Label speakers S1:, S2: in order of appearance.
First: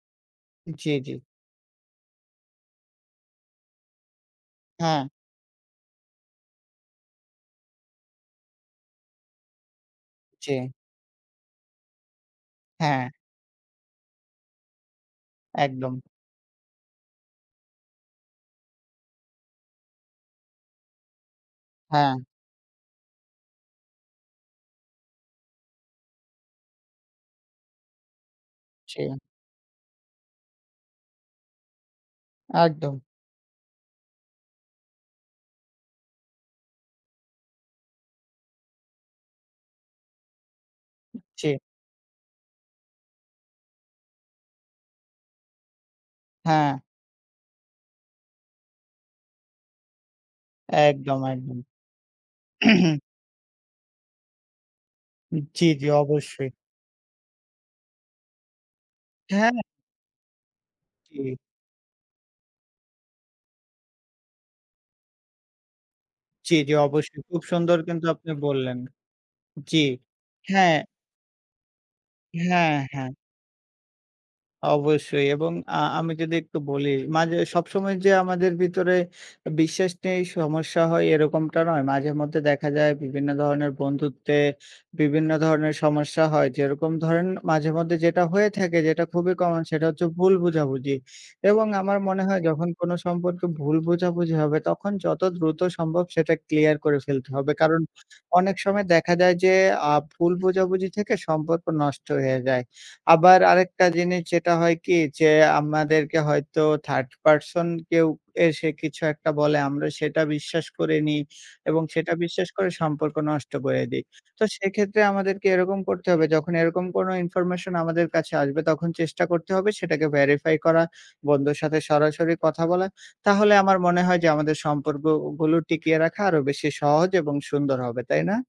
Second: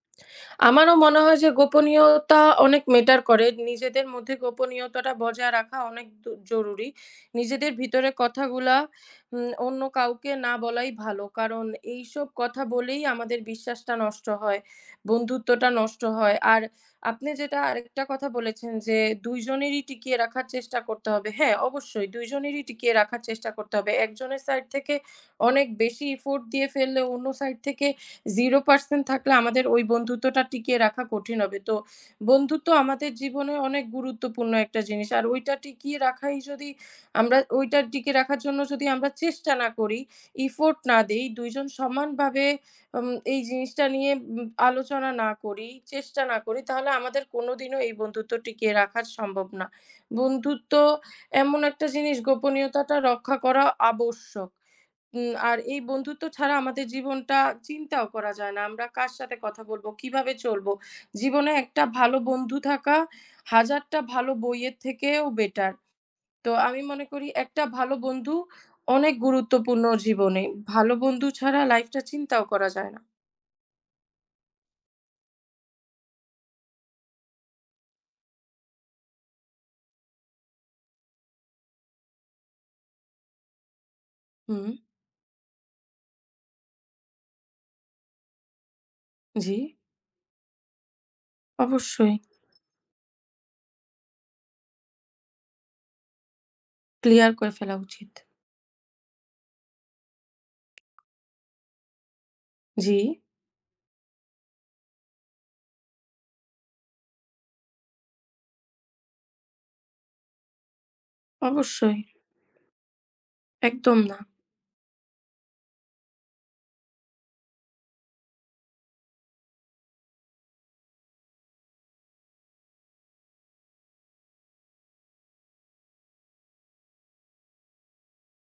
S1: জি,
S2: আমারও
S1: জি।
S2: মনে হয় যে গোপনীয়তা অনেক matter করে। নিজেদের মধ্যে
S1: হ্যাঁ।
S2: গোপনীয়তাটা বজায় রাখা অনেক দ জরুরি। নিজেদের ভিতরে কথাগুলা উ অন্য কাউকে না
S1: জি।
S2: বলাই ভালো। কারণ এইসব কথা বলেই
S1: হ্যাঁ।
S2: আমাদের বিশ্বাসটা নষ্ট হয়, বন্ধুত্বটা নষ্ট
S1: একদম।
S2: হয়। আর আপনি যেটা আরেকটা কথা বলেছেন যে ২ জনেরই টিকিয়ে রাখার চেষ্টা করতে হবে। হ্যাঁ, অবশ্যই
S1: হ্যাঁ।
S2: ২ জনেরই টিকিয়ে রাখার চেষ্টা করতে হবে। একজনের side থেকে অনেক বেশি effort দিয়ে ফেললে অন্য side থেকে zero
S1: জি।
S2: percent থাকলে আমাদের ওই বন্ধুত্বটা টিকিয়ে রাখা কঠিন হবে। তো বন্ধুত্ব
S1: একদম।
S2: আমাদের জীবনে অনেক গুরুত্বপূর্ণ একটা জিনিস। আর ওইটা টিকিয়ে রাখাই যদি আমরা ওইটার টিকে রাখার জন্য যদি আমরা চেষ্টা না করি, effort না দেই,
S1: জি।
S2: ২ জন সমানভাবে আম এই জিনিসটা নিয়ে ব আলোচনা না করি, চেষ্টা না করি
S1: হ্যাঁ।
S2: তাহলে আমাদের কোনোদিনও এই বন্ধুত্ব টিকে রাখা সম্ভব না। বন্ধুত্ব
S1: একদম,
S2: এমন
S1: একদম।
S2: একটা জিনিস গোপনীয়তাটা রক্ষা করা আবশ্যক। উ আর
S1: জি,
S2: এই
S1: জি
S2: বন্ধুত্ব
S1: অবশ্যই।
S2: ছাড়া আমাদের জীবনটা চিন্তাও করা যায় না। আমরা কার সাথে
S1: হ্যাঁ।
S2: কথা বলব, কিভাবে চলব?
S1: ই
S2: জীবনে একটা ভালো বন্ধু থাকা হাজারটা ভালো বইয়ের থেকেও better। তো
S1: জি, জি
S2: আমি মনে
S1: অবশ্যই।
S2: করি
S1: খুব
S2: একটা
S1: সুন্দর
S2: ভালো
S1: কিন্তু আপনি
S2: বন্ধু
S1: বললেন।
S2: অনেক
S1: জি।
S2: গুরুত্বপূর্ণ জীবনে।
S1: হ্যাঁ।
S2: ভালো বন্ধু ছাড়া life টা চিন্তাও করা
S1: হ্যাঁ,
S2: যায় না।
S1: হ্যাঁ। অবশ্যই এবং আ আমি যদি একটু বলি, মাঝে সব সময় যে আমাদের ভিতরে বিশ্বাস নেই, সমস্যা হয় এরকমটা নয়। মাঝেমধ্যে দেখা যায় বিভিন্ন ধরনের বন্ধুত্বে
S2: হুম।
S1: বিভিন্ন ধরনের সমস্যা হয়। যেরকম ধরেন মাঝেমধ্যে যেটা হয়ে থাকে, যেটা খুবই common
S2: জি।
S1: সেটা হচ্ছে ভুল বোঝাবুঝি। এবং আমার
S2: অবশ্যই।
S1: মনে হয় যখন কোনো সম্পর্কে ভুল বোঝাবুঝি হবে তখন যত দ্রুত সম্ভব সেটা clear করে ফেলতে
S2: clear
S1: হবে।
S2: করে ফেলা
S1: কারণ
S2: উচিত।
S1: অনেক সময় দেখা যায় যে আ ভুল বোঝাবুঝি থেকে সম্পর্ক নষ্ট হয়ে যায়।
S2: জি।
S1: আবার আরেকটা জিনিস যেটা হয় কি যে আমাদেরকে হয়তো 3rd person কেউ এসে কিছু একটা বলে, আমরা সেটা বিশ্বাস করে নিই এবং
S2: অবশ্যই।
S1: সেটা বিশ্বাস করে সম্পর্ক নষ্ট করে
S2: একদম
S1: দেই।
S2: না।
S1: তো সেক্ষেত্রে আমাদেরকে এরকম করতে হবে যখন এরকম কোনো information আমাদের কাছে আসবে তখন চেষ্টা করতে হবে সেটাকে verify করা, বন্ধুর সাথে সরাসরি কথা বলা। তাহলে আমার মনে হয় যে আমাদের সম্পর্কগুলো টিকিয়ে রাখা আরও বেশি সহজ এবং সুন্দর হবে। তাই না?